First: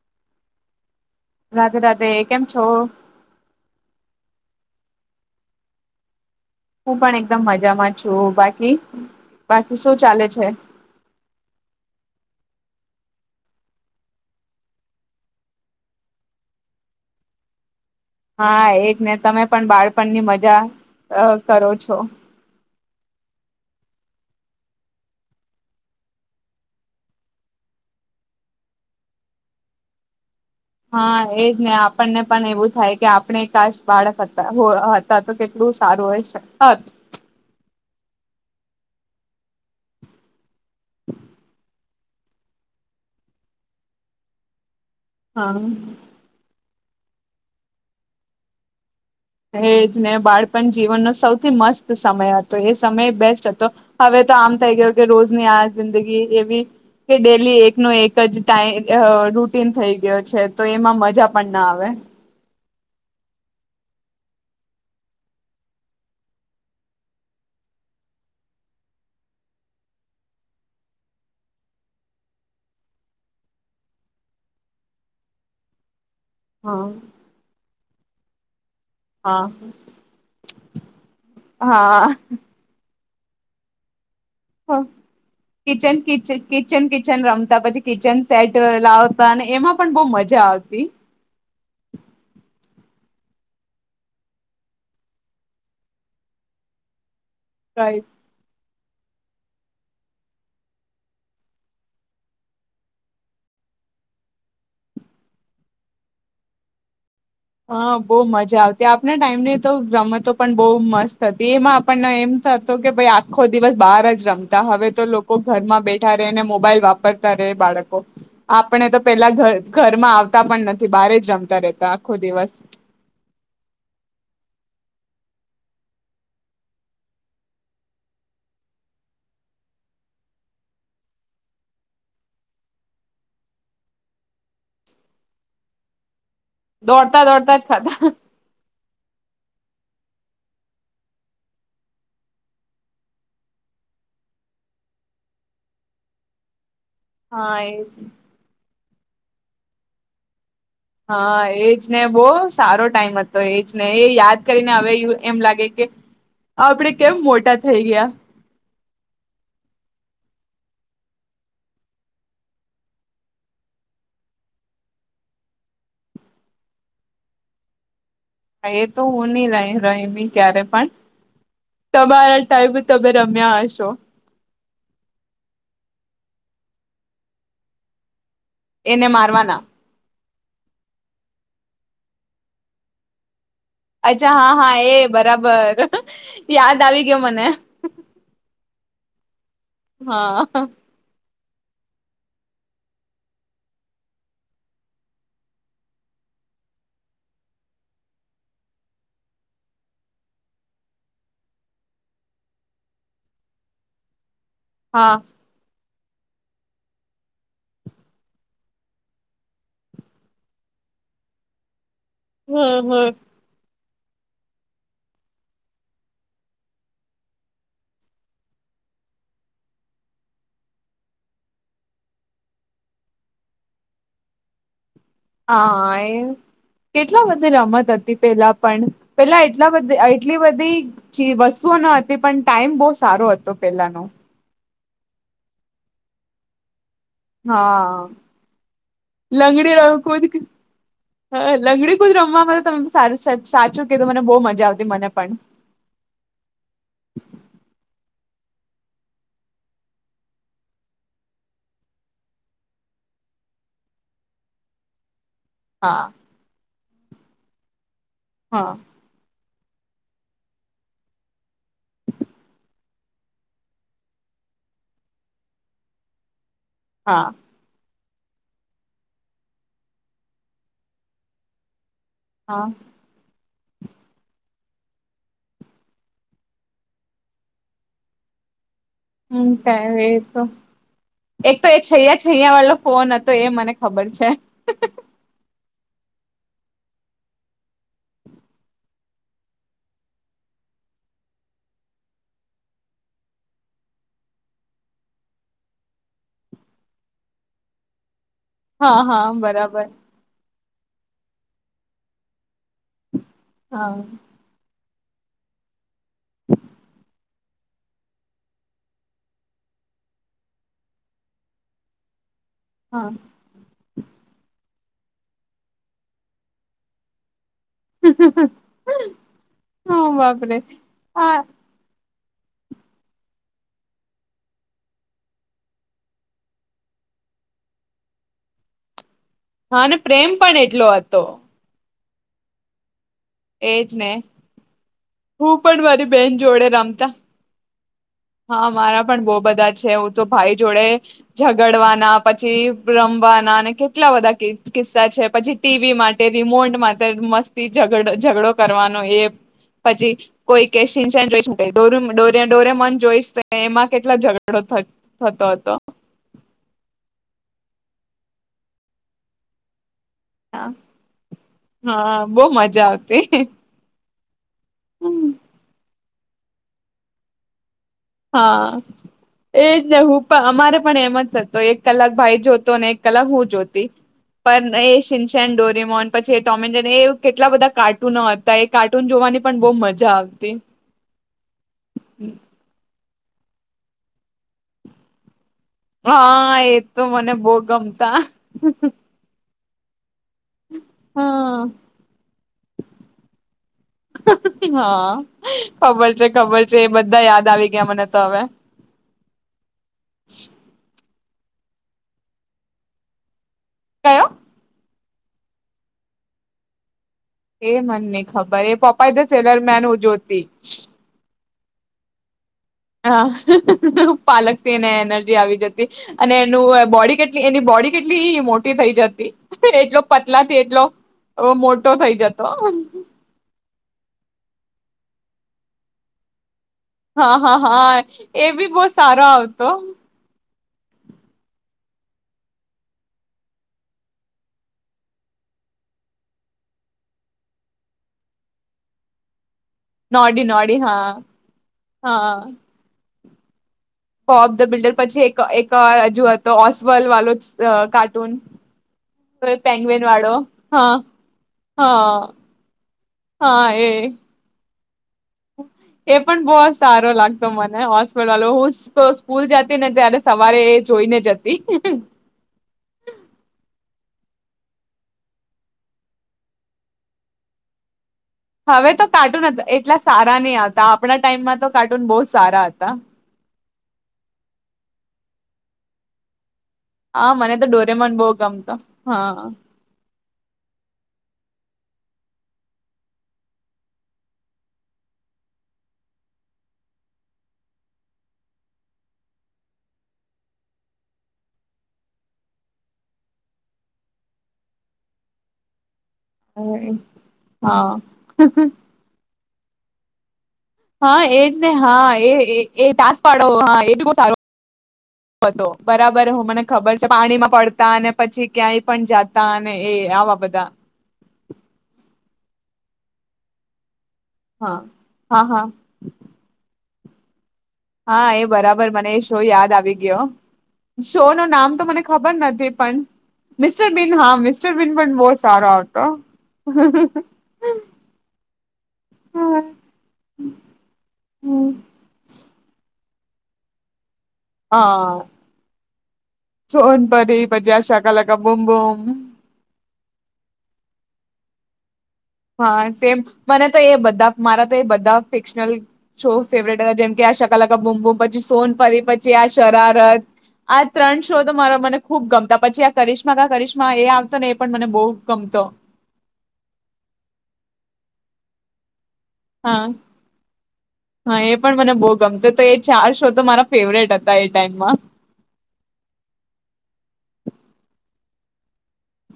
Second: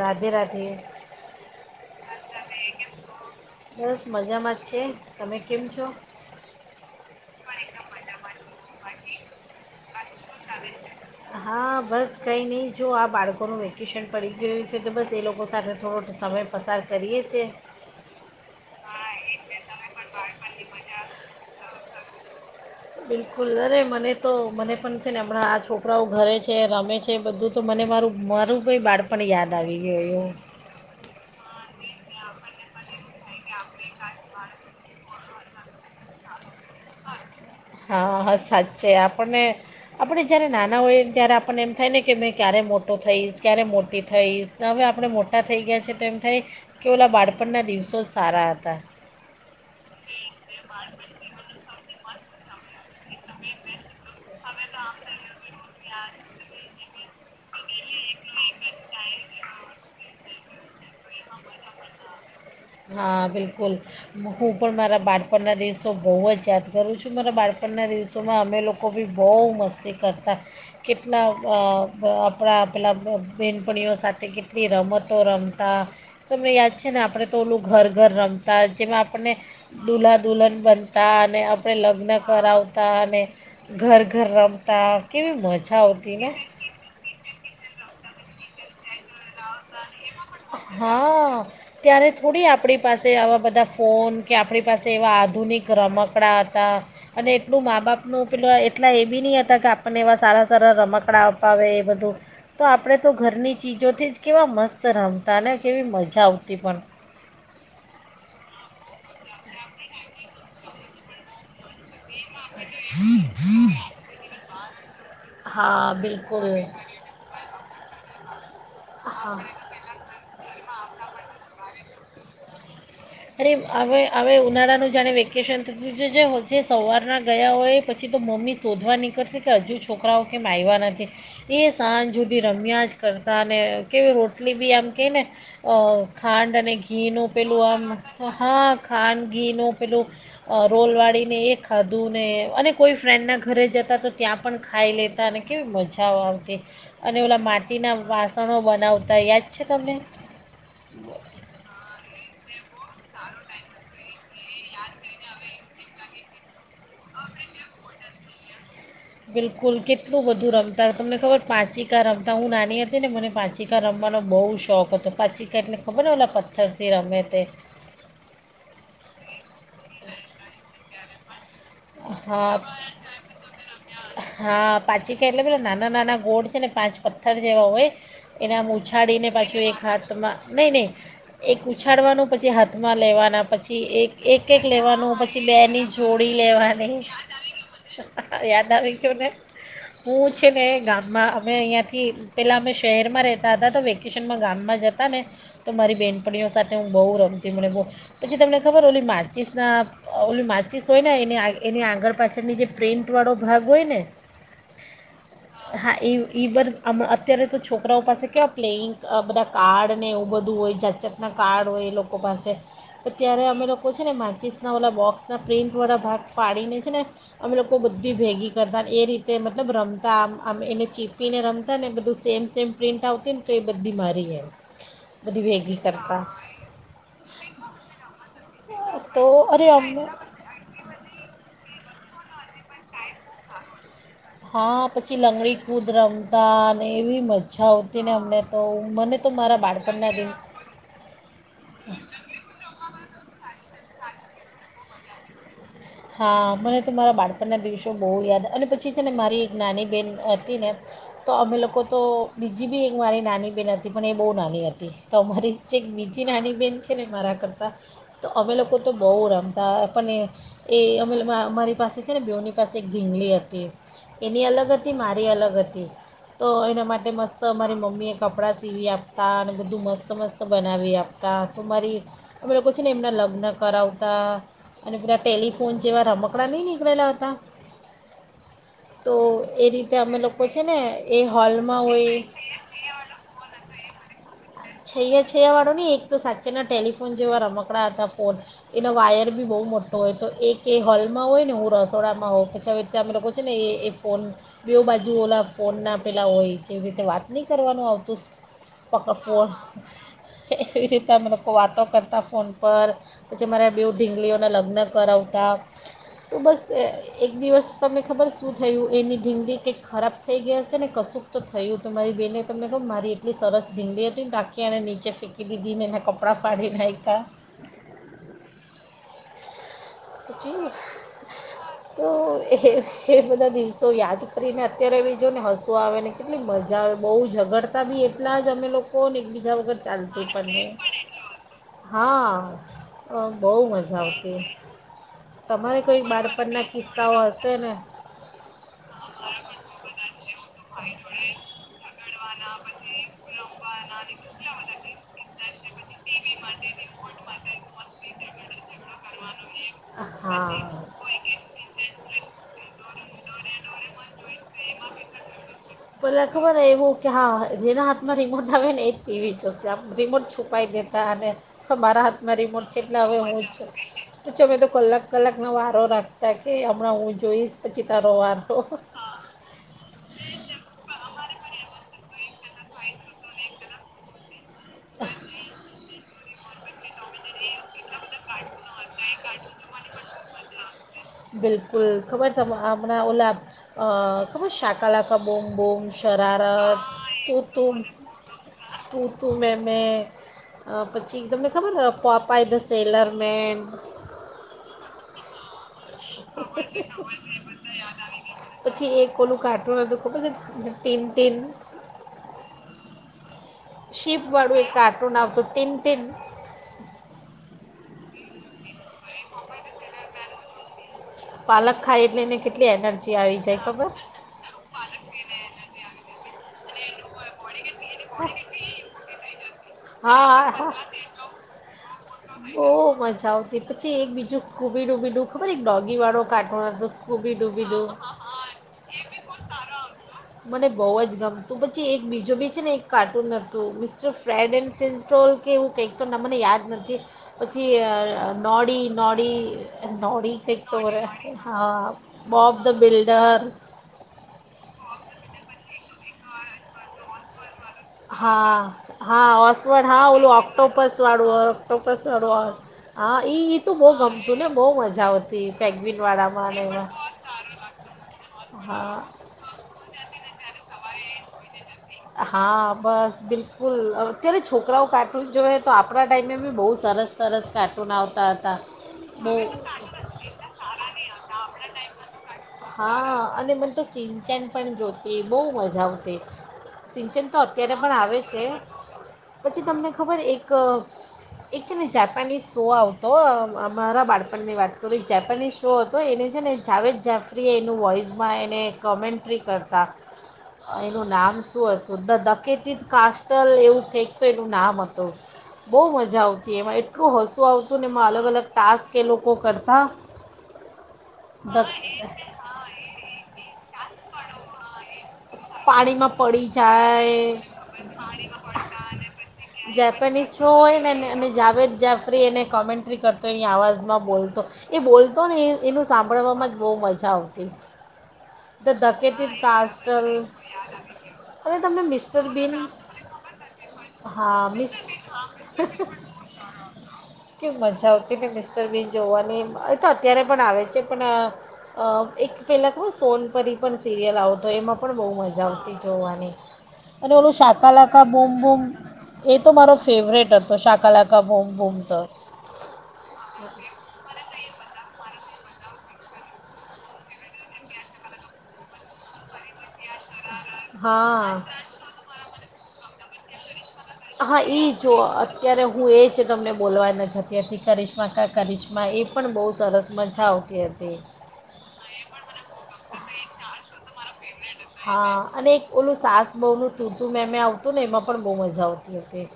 રાધે રાધે. રાધે રાધે કેમ છો? બસ મજામાં છે તમે કેમ છો? હું પણ એકદમ મજામાં છું બાકી બાકી શું ચાલે? છે? હા બસ કઈ નહી. જો આ બાળકોનું વેકેશન પડી ગયું છે તો બસ એ લોકો સાથે થોડો સમય પસાર કરીએ છીએ. હા એક ને તમે પણ બાળપણની મજા અ કરો છો. બિલકુલ અરે મને તો મને પણ છે ને હમણાં આ છોકરાઓ ઘરે છે રમે છે બધું તો મને મારું મારું ભઈ બાળપણ યાદ આવી ગયું એવું. હા એજ ને આપણને પણ એવું થાય કે આપણે કાસ બાળક હતા હતા તો કેટલું સારું હોય સકે. હા હા સાચે આપણને આપણે જ્યારે નાના ના હોય ત્યારે આપણને એમ થાય ને કે મેં ક્યારે મોટું થઈશ ક્યારે મોટી થઈશ ને હવે આપ ડે મોટા થઈ હા ગયા છે તો એમ થાય કે ઓલા બાળપણના દિવસો જ સારા હતા. એજ ને બાળપણ જીવનનો સૌથી મસ્ત સમય હતો એ સમય બેસ્ટ હતો હવે તો આમ થઈ ગયો કે રોજની આ જિંદગી એવી કે ડેલી એકનો એક જ ટાઈ અહ રૂટીન થઈ ગયો છે તો એમાં મજા પણ ના આવે. હા, બિલકુલ હું પણ મારા બાળપણના દિવસો બહુ જ યાદ કરું છું. મારા બાળપણના દિવસોમાં અમે લોકો બી બહુ મસ્તી કરતા કેટલા અહ અહ આપડા પેલા બહેનપણીઓ સાથે કેટલી રમતો રમતા. તમને યાદ હા છે ને આપડે ઘર ઘર રમતા જેમાં આપણને હા દુલ્હા દુલ્હન બનતા અને આપડે લગ્ન હા કરાવતા અને ઘર ઘર રમતા કેવી મજા આવતી ને? તા પછી કિચન સેટ લાવતા ને એમાં પણ બહુ મજા આવતી હા, ત્યારે થોડી આપડી પાસે આવા બધા ફોન કે આપદડી પાસે એવા આધુનિક રમકડા હતા અને એટલું મા રાઈટ બાપનું પેલો એ એટલા એ બી ની હતા કે આપણને એવા સારા સારા રમકડા અપાવે એ બધું. તો આપણે તો ઘરની ચીજોથી જ કેવા મસ્ સ રમતા ને કેવી મજા આવતી પણ. હા, બોવ મજા આવતી. આપના ટાઈમની તો રમતો પણ બોવ મસ્ત હતી. એમાં પણ એમ થતો કે ભઈ આખો દિવસ બાર જ રમતા હવે તો લોકો ઘરમાં હા બેઠા રેને બિલકુલ મોબાઈલ વાપરતા રે બાળકો. આપણે તો પેલા હા ઘ ઘરમાં આવતા પણ ન થી બારે જ રમતા રેતા. ખો દિવસ અરે હવે હવે ઉનાળાનું જાણે વેકેશન તો જ જે જે સવારના ગયા હોય પછી તો મમ્મી શોધવા નીકળતી કે હજુ છોકરાઓ કેમ આયવા નથી. એ સાંજ હૂધી રમ્યા જ કરતા અને કેવી રોટલી બી આમ કે ને અ ખાંડ અને દોડતા ઘીનું દોડતા પેલું જ આમ ખાતા અ હા, ખાંડ ધીનું. પેલું અ રોલવાળીને એ ખાધું ને અને કોઈ ફ્રેન્ડના ઘરે જતા તો ત્યાં પણ ખાઈ લેતા અને કેવી મજાઓ આવતી! અને ઓલા હા માટીના એજ વાસણો બનાવ તા, યાદ છે તમને? હા, એજ ને બોવ સારો ટાઈમ હતો એજ ને એ યાદ કરીને હવે યુ એમ લાગે કે આપડે કેમ મોટા થઈ ગયા? બિલકુલ કેટલું બધું રમતા. તમને ખબર પાંચિકા રમતા? હું નાની હતી ને મને પાંચિકા રમવાનો બહુ શોખ હતો. પાંચિકા એટલે ખબર ને ઓલા પથ્થરથી રમે તે. એ તો હું ની લાય રયમી ક્યારે પણ. હા. તમારા ટાઈમ તમે તમારા રમ્યા ટાઈમે હશો. તમે રમ્યા હશો હા, પાંચિકા એટલે બધા નાના નાના ગોળ છે ને પાંચ પથ્થર જે હો હોય. એને આમ એને ઉછાળીને મારવાના પાછું એક હાથ નહીં નહીં એક ઉછાળવાનું પછી હાથમાં લેવાના પછી અચ્છા હા એક-એક-એક હા એ લેવાનું પછી બે ની બરાબર જોડી યાદ આવી વાની. ગયો મને યાદ આવી ગયું મને. યાદ ના આવે [unintelligible] હું હા છે ને ગામમાં અમે અહીંયાથી પહેલાં અમે શહેરમાં રહેતા હતા તો વેકેશનમાં ગામમાં જતા ને તો મારી બેહેનપણીઓ સાથે હું બહુ રમતી. મને બહુ પછી તમને ખબર ઓલી માચીસ ના ઓલી માચીસ હોય ને એ એની આગળ પાછળની જે પ્રિન્ટ વાળો ભાગ હોય ને હા હા એ ઈ બર અત્યારે તો છોકરાઓ પાસે કેવા પ્લેઈંગ બધા કાર્ડ ને એવું બધું હોય, જાતજતના કાર્ડ હોય, એ લોકો કો પાસે. હમ તો હમ ત્યારે અમે લોકો ઉં છે ને માચીસ ના વોલા બોક્સના પ્રિન્ટ વાળા ભાગ ફાડીને છે ને અમે લોકો બધી ભેગી કરતાને એ રીતે મતલબ રમતા આમ આમ એને ચીપીને રમતા ને એને બધું સેમ સેમ પ્રિન્ટ આવતી ને તો એ બધી મારી એમ. બધી ભેગી હાએ કરતા કેટલા બધી રમત હતી પેલા. પણ તો પેલા અરે એટલા બધ અમને એટલી બધી ચી વસ સૂ ન હતી પણ ટાઈમ બહુ સારો હતો પેલાનો. હા પછી લંગડી કૂદ રમતા. ને એવી મજા આવતી ને અમને તો મને તો હા મારા લંગડી રમ બાળપણના કુદ દિવસ હા લંગડી કુદ રમવાવામાં તમે સારુ સચ સાચું કીદુ મને બહુ મજા આવતી મને પણ. હા મને તો મારા બાળપણના દિવસો બહુ યાદ અને પછી છે ને મારી એક નાની બહેન હતી ને તો અમે લોકો તો બીજી બી એક મારી નાની બહેન હતી પણ એ બહુ નાની હતી. તમારી જે ક હા બીજી નાની બેેન ને મારા કરતા તો અમે હા લોકો તો બો રમ હા આપને એ અ મારી પાસે છે ને બેઉની પાસે એક ઘીંગલી હતી એની અલગ હતી મારી અલગ હતી. તો એના માટે હા મસ્ત અમારી મમ્મીએ કપડાં સીવી આપતા અને બધું મસ્ત મસ્ત બનાવી આપતા તો મારી અમે હા લોકો છે ને એમના લગ્ન કરાવતા અને [inaudible] ટેલિફોન જેવા રમકડા ની નીકળેલા હતા. તો હમ એ રીતે અમે લોકો [unintelligible] છે ને એ તો એક તો એ હોલમાં હોય છેૈયા છૈયા વાળલો ફોન હતો એ મને ખબર છે. છૈયા છૈયા વાળો ઓ ની એક તો સાચેના ટેલિફોન જેવા રમકડા હતા ફોન એનો વાયર બી બહુ મોટો હોય તો એક એ હોલમાં હોય ને હું રસોડામાં હોઉ પછી રીતે અમે લોકો છો ને એ ફોન બેઓ બાજુ ઓલા ફોન ના પેલા હોય જેવી રીતે વાત ની કરવાનું આવતું હા હા. છોડ બરાબર એવી રીતે અમે લોકો વાતો કરતા ફોન પર પછી મારે બેવ હા ઢીંગલીઓના લગ્ન કરાવતા તો બસ એક દિવસ તમને ખબર શું થયું એની ઢીંગડી કંઈક ખરાબ થઈ ગયા હશે ને કશુંક તો થયું તું મારી બહેને તમને કવ હા મારી એટલી સરસ ઢીંગલી હ તી તેણે નીચે ફેંકી દીધી ને એના કપડાં ફાડી નાયખા. [inaudible] હ બાપરે હા તો એ એ બધા દિવસો યાદ કરીને અત્યારે વી જોની હસું આવે ને કેટલી મજા આવે બહુ ઝઘડતા બી એટલા જ અમે લોકોને હા, ને પ્રેમ પણ એટલો હતો. હા. અ બહુ એજ મજા ને આવતી હું તમારે પણ કઈ મારી બેન જોડે બાળપણના રમતા કિસ્સાઓ હશેને ને હા મારા પણ બો બધા છે હું તો ભાઈ જોડે ઝગડવાના પછી રમવાના અને કેટલા બધા કિસ્સા છે પછી ટીવી માટે રિમોટ માટે મસ્તી ઝગ ઝઘડો કરવાનું એ પછી કોઈ કે હા સીનચેન જોઇશુ. કોઈ ડોરે ડોરેમોન જોઈશ એમાં કેટલા ઝઘડો થતો હતો. પેલા ખબર એવો કે હા જેના હાતે ના રીમોટ આવે એ જ ટીવી જોસે રિમોટ છુપાવી દેતા અને મારા હા હાથમાં બહુ રિમોટ છે મજા એટલે હવે હું આવતી જ છુ. અમે કલાક કલાકનો વારો રાખ તવકે અમના હુ જોઇશ. હા એજ ને હું પણ અમારે પણ એમ જ થતો એક કલાક ભાઈ જોતો ને એક કલાક હું જોતી પણ એ શિનચેન ડોરેમોન પછી ટોમેનજેરી એ કેટલા બધા કાર્ટ ટુનો હતા એ કાર્ટૂન જોવાની પણ બો મજા આવતી બિલકુલ ખબર તમ હમણાં ઓલા અ ખબર શાકા લાકા બુમબુમ બુમ હા એ શરારત તો મને તું બહુ તું ગમતા [unintelligible] તું તું મે મેં અ પછી તમને હા ખબર પાપાય દસ ટેલરમેન હમમ. ગયા મને તો હવે પછી એક ઓલું કાર્ટૂન હતું ખબર છે ટન ટીન. શીપ કયો વાળુ કાર્ટુન આવતુ ટિનટિન. એ મનેને ખબર એ પપ્પા એ ધ સેલરમેન હુ જોતી પાલક ખાય એટલે એને કેટ હા પાલકથી એને એનર્જી આવી જતી. અને એનું બોડી કેટલી એની બોડી કેટલી મોટી થઈ જતી, એટલો હા પતલા હા થી હા એટલો એવો મોટો થઈ જતો. જો સ્કૂબી ડૂબી ડું ખબર એક ડોગી વાળો કાઢ હા હા હા એ ભી બહુ સારો આવ તો મને બહુ જ ગમતું પછી એક બીજું બી છે ને એક કાર્ટૂન હતું મિસ્ટર ફ્રેડ એન્ડ ફિસ્ટોલ કે એવું કંઈક તો નામ મને યાદ નથી પછી નોડી નોડી નોડી [unintelligible] તરે હા બોબ ધ બિલ્ડ. ઘર પોફ ધ બિલ્ડર પછી એક એક રજુ હતો ઓસબલ વાલો જ હા હા ઓસ્વોલ્ડ હા પેંગ્વેન વાળો ઓલું હા ઓક્ટોપસ વાળું હો ઓક્ટોપસ હા વાળું હો હા ઈ તું બહુ ગમતું ને બહુ જ મજા આવતી. એ પણ પેંગ્વિનવાળામાં બહુ ને એમાં સારો લાગતો મને હોસ્પિટલ હું હા તો સ્કૂલ જતી ને ત્યારે સવારે જોઈને જતી હા બસ બિલકુલ અત્યારે છોકરાઓ કાર્ટૂન જોએ તો આપણા ટાઈમે બી બહુ સરસ સરસ કાર્ટૂન આવત હવે તો કાર્ટૂન એટ એટલા સારા નહી આવતા આપણા ટાઈમમાં તો કાર્ટૂન બહુ સારા હતા હું તો શીન ચેન પણ જોતી બહુ મજા આવતી શીન ચેન હા તો મને અત્યારે પણ ડોરેમોન આવે બહુ છે ગમતો હા પછી તમને ખબર એક ગ એક એક છે ને જાપાનીઝ શો આવતો અમારા બાળપણની વાત કરું એક જાપાનીઝ શો હતો એને છે ને જાવેદ જાફરીએ એનું વોઇસમાં એને કોમેન્ટ્રી કરતા એનું નામ શું હત ધ ડાકેતિત કાસ્ટલ એવું કઇંક તો એનું નામ હતું બહુ મ જા આવતી એમાં એટલું હસું આવતું ને હા એમાં અલગ અલગ ટાસ્ક એ લોકો કર હા હા એજ ને હા એ એ તાસ પાડો હા એ ભી બહુ [unintelligible] હતો પાણીમાં બરાબર હું પડી મને ખબર છે જાય પાણીમાં પડતા અને પછી ક્યાંય પણ જાતા અને એ જેપેનિઝ આવા શો બધા હોય ન્ટ્રી કરતો કરતો એની આવાજમાં બોલતો હા એ બોલતો ને હા હા એનું સાંભળવા જ બહુ મ જા આવતી. હા એ ધ બરાબર મને એ ધકેટેડ શો યાદ આવી કાસ્ટલ ગ્યો. શો નું અને નામ તમને તો મને મિસ્ટર ખબર બીન નથી પણ મિસ્ટર બિન હા મિસ્ટર બન પણ બહુ સારો આવતો સ્ટર બિન જોવાની અહ તો અત્યારે પણ આવે છે અહ અહ એક પેહલા ખબર સોન પરી પણ સિરિયલ આવ તો એમાં પણ બહુ હા મજ [unintelligible] અને ઓલું સોનપરી પછી આ શાકાલાકા બૂમ બુમ બૂમ બુમ એ તો મારો ફેવરેટ હતો શાકાલાકા બૂમ બૂમ તો હા, સેમ મને તો એ બધા મારા તો એ બધા ફિક્શનલ શો ફેવરેટ હતા જેમ કે આ શકાલકા બુમબુમ પછી સોનપરી પછી આ શરારત આ ત્રણ હા શો તો મારા મને ખુબ ગમતા. પછી આ કરીશ્મા કા કરિશ હા, ઈ જો અત્યારે હું એ જ તમને બોલવા ન જ જેથી કરિશ્મા કા કરિશ્મા એ પણ બહુ હા સરસ મજા આવતી હતી હા એ પણ મને બહુ ગમતું તો એ ચાર શો તો મારા ફેવરેટ હ હા અને એક ઓલું સાસ બહુ નું તુંતું મેમે આવતું ને એમાં પણ બઉ મજા આ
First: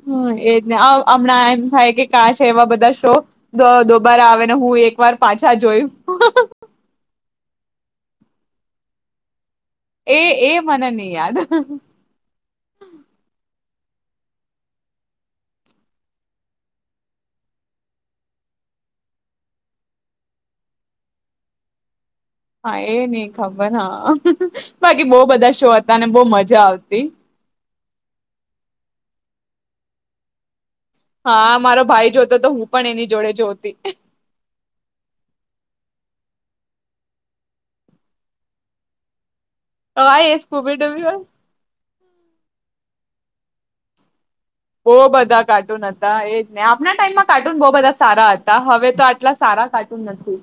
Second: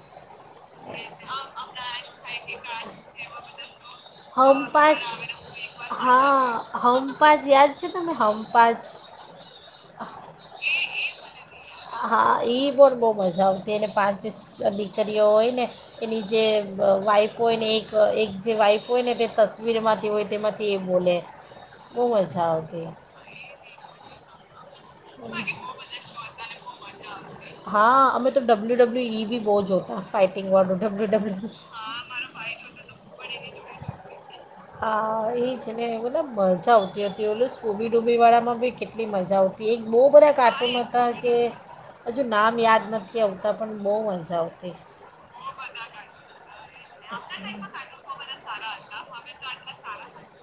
હા એજ હમણાં એમ થાય કે કાસ એવા બધા શો દો-દોબારા આવે ને હમ હું એક પાંચ વાર પાછા જોયું. ને હમ પાંચ એ એ મને નહી યાદ. હા ઈ બોલ બહુ મજા આવતી અને પાંચ દીકરીઓ હોય ને એની જે વાઈફ હોય ને એક એક જે વાઈફ હોય ને તે તસવીરમાંથી હોય તેમાંથી એ બોલે બહુ મજા હા આવતી એ નહિ ખબર હા. બાકી બહુ બધા શો હતા અને બહુ મજા આવતી. હા અમે તો ડબ્લ્યુ ડબ્લ્યુ ઈ ભી બહુ જોતા ફાઇટિંગ વાડું. ડબલ્યુ ડબલ્યુ ઇ, હા મારો ભાઈ જોતો તો હું પણ એની જોડે જોતી હા એજ ને ઓલા મજા આવતી હતી ઓલું સ્કૂબી ડૂબીવાળામાં બી કેટલી મજા આવ તી. એક બહુ હા બધા એ કાર્ટૂન સ્કૂબી ડૂબી હતા કે હજુ નામ યાદ નથ આવતા પણ બહુ મજા આવ બઉ બધા કાર્ટૂન હતા એજ ને. આ હવે તો આટલા સારા કાર્ટૂન નથી.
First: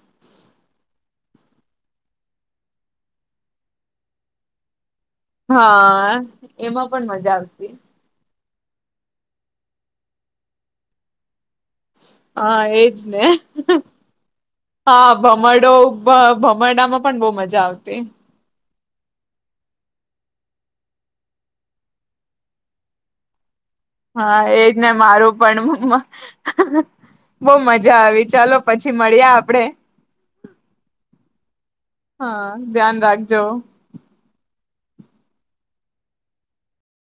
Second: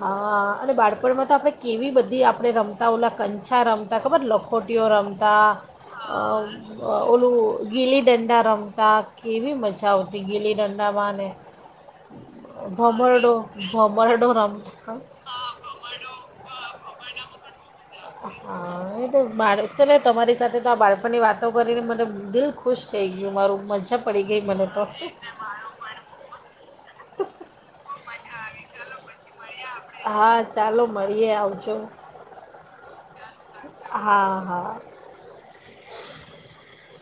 હા અને બાળપણમાં તો આપડે કેવી બધી આપડે રમતા ઓલા કંછા રમતા ખબર લખોટીઓ રમ તા અ હા એમાં અ પણ ઓલું મજા આવતી ગીલી દંડા રમ તા કેવી મજા આવતી ગીલી દંડામાં ને. હા એજ ને. ભમરડો ભમરડો રમતા હા ભમડો ભમડામાં પણ બઉ મજા આવતી. હા. હા એ તો બાળ તો ને તમારી સાથે તો આ બાળપણની વાતો કરીને મને દિલ ખુશ થઈ ગયું મારું મજ હા એજ ને મારું પણ, બઊ મજા આવી છ. ચાલો પછી મળીયે આપડે. હા ચાલો મળીએ આવજો. હા ધ્યાન રાખજો. હા હા.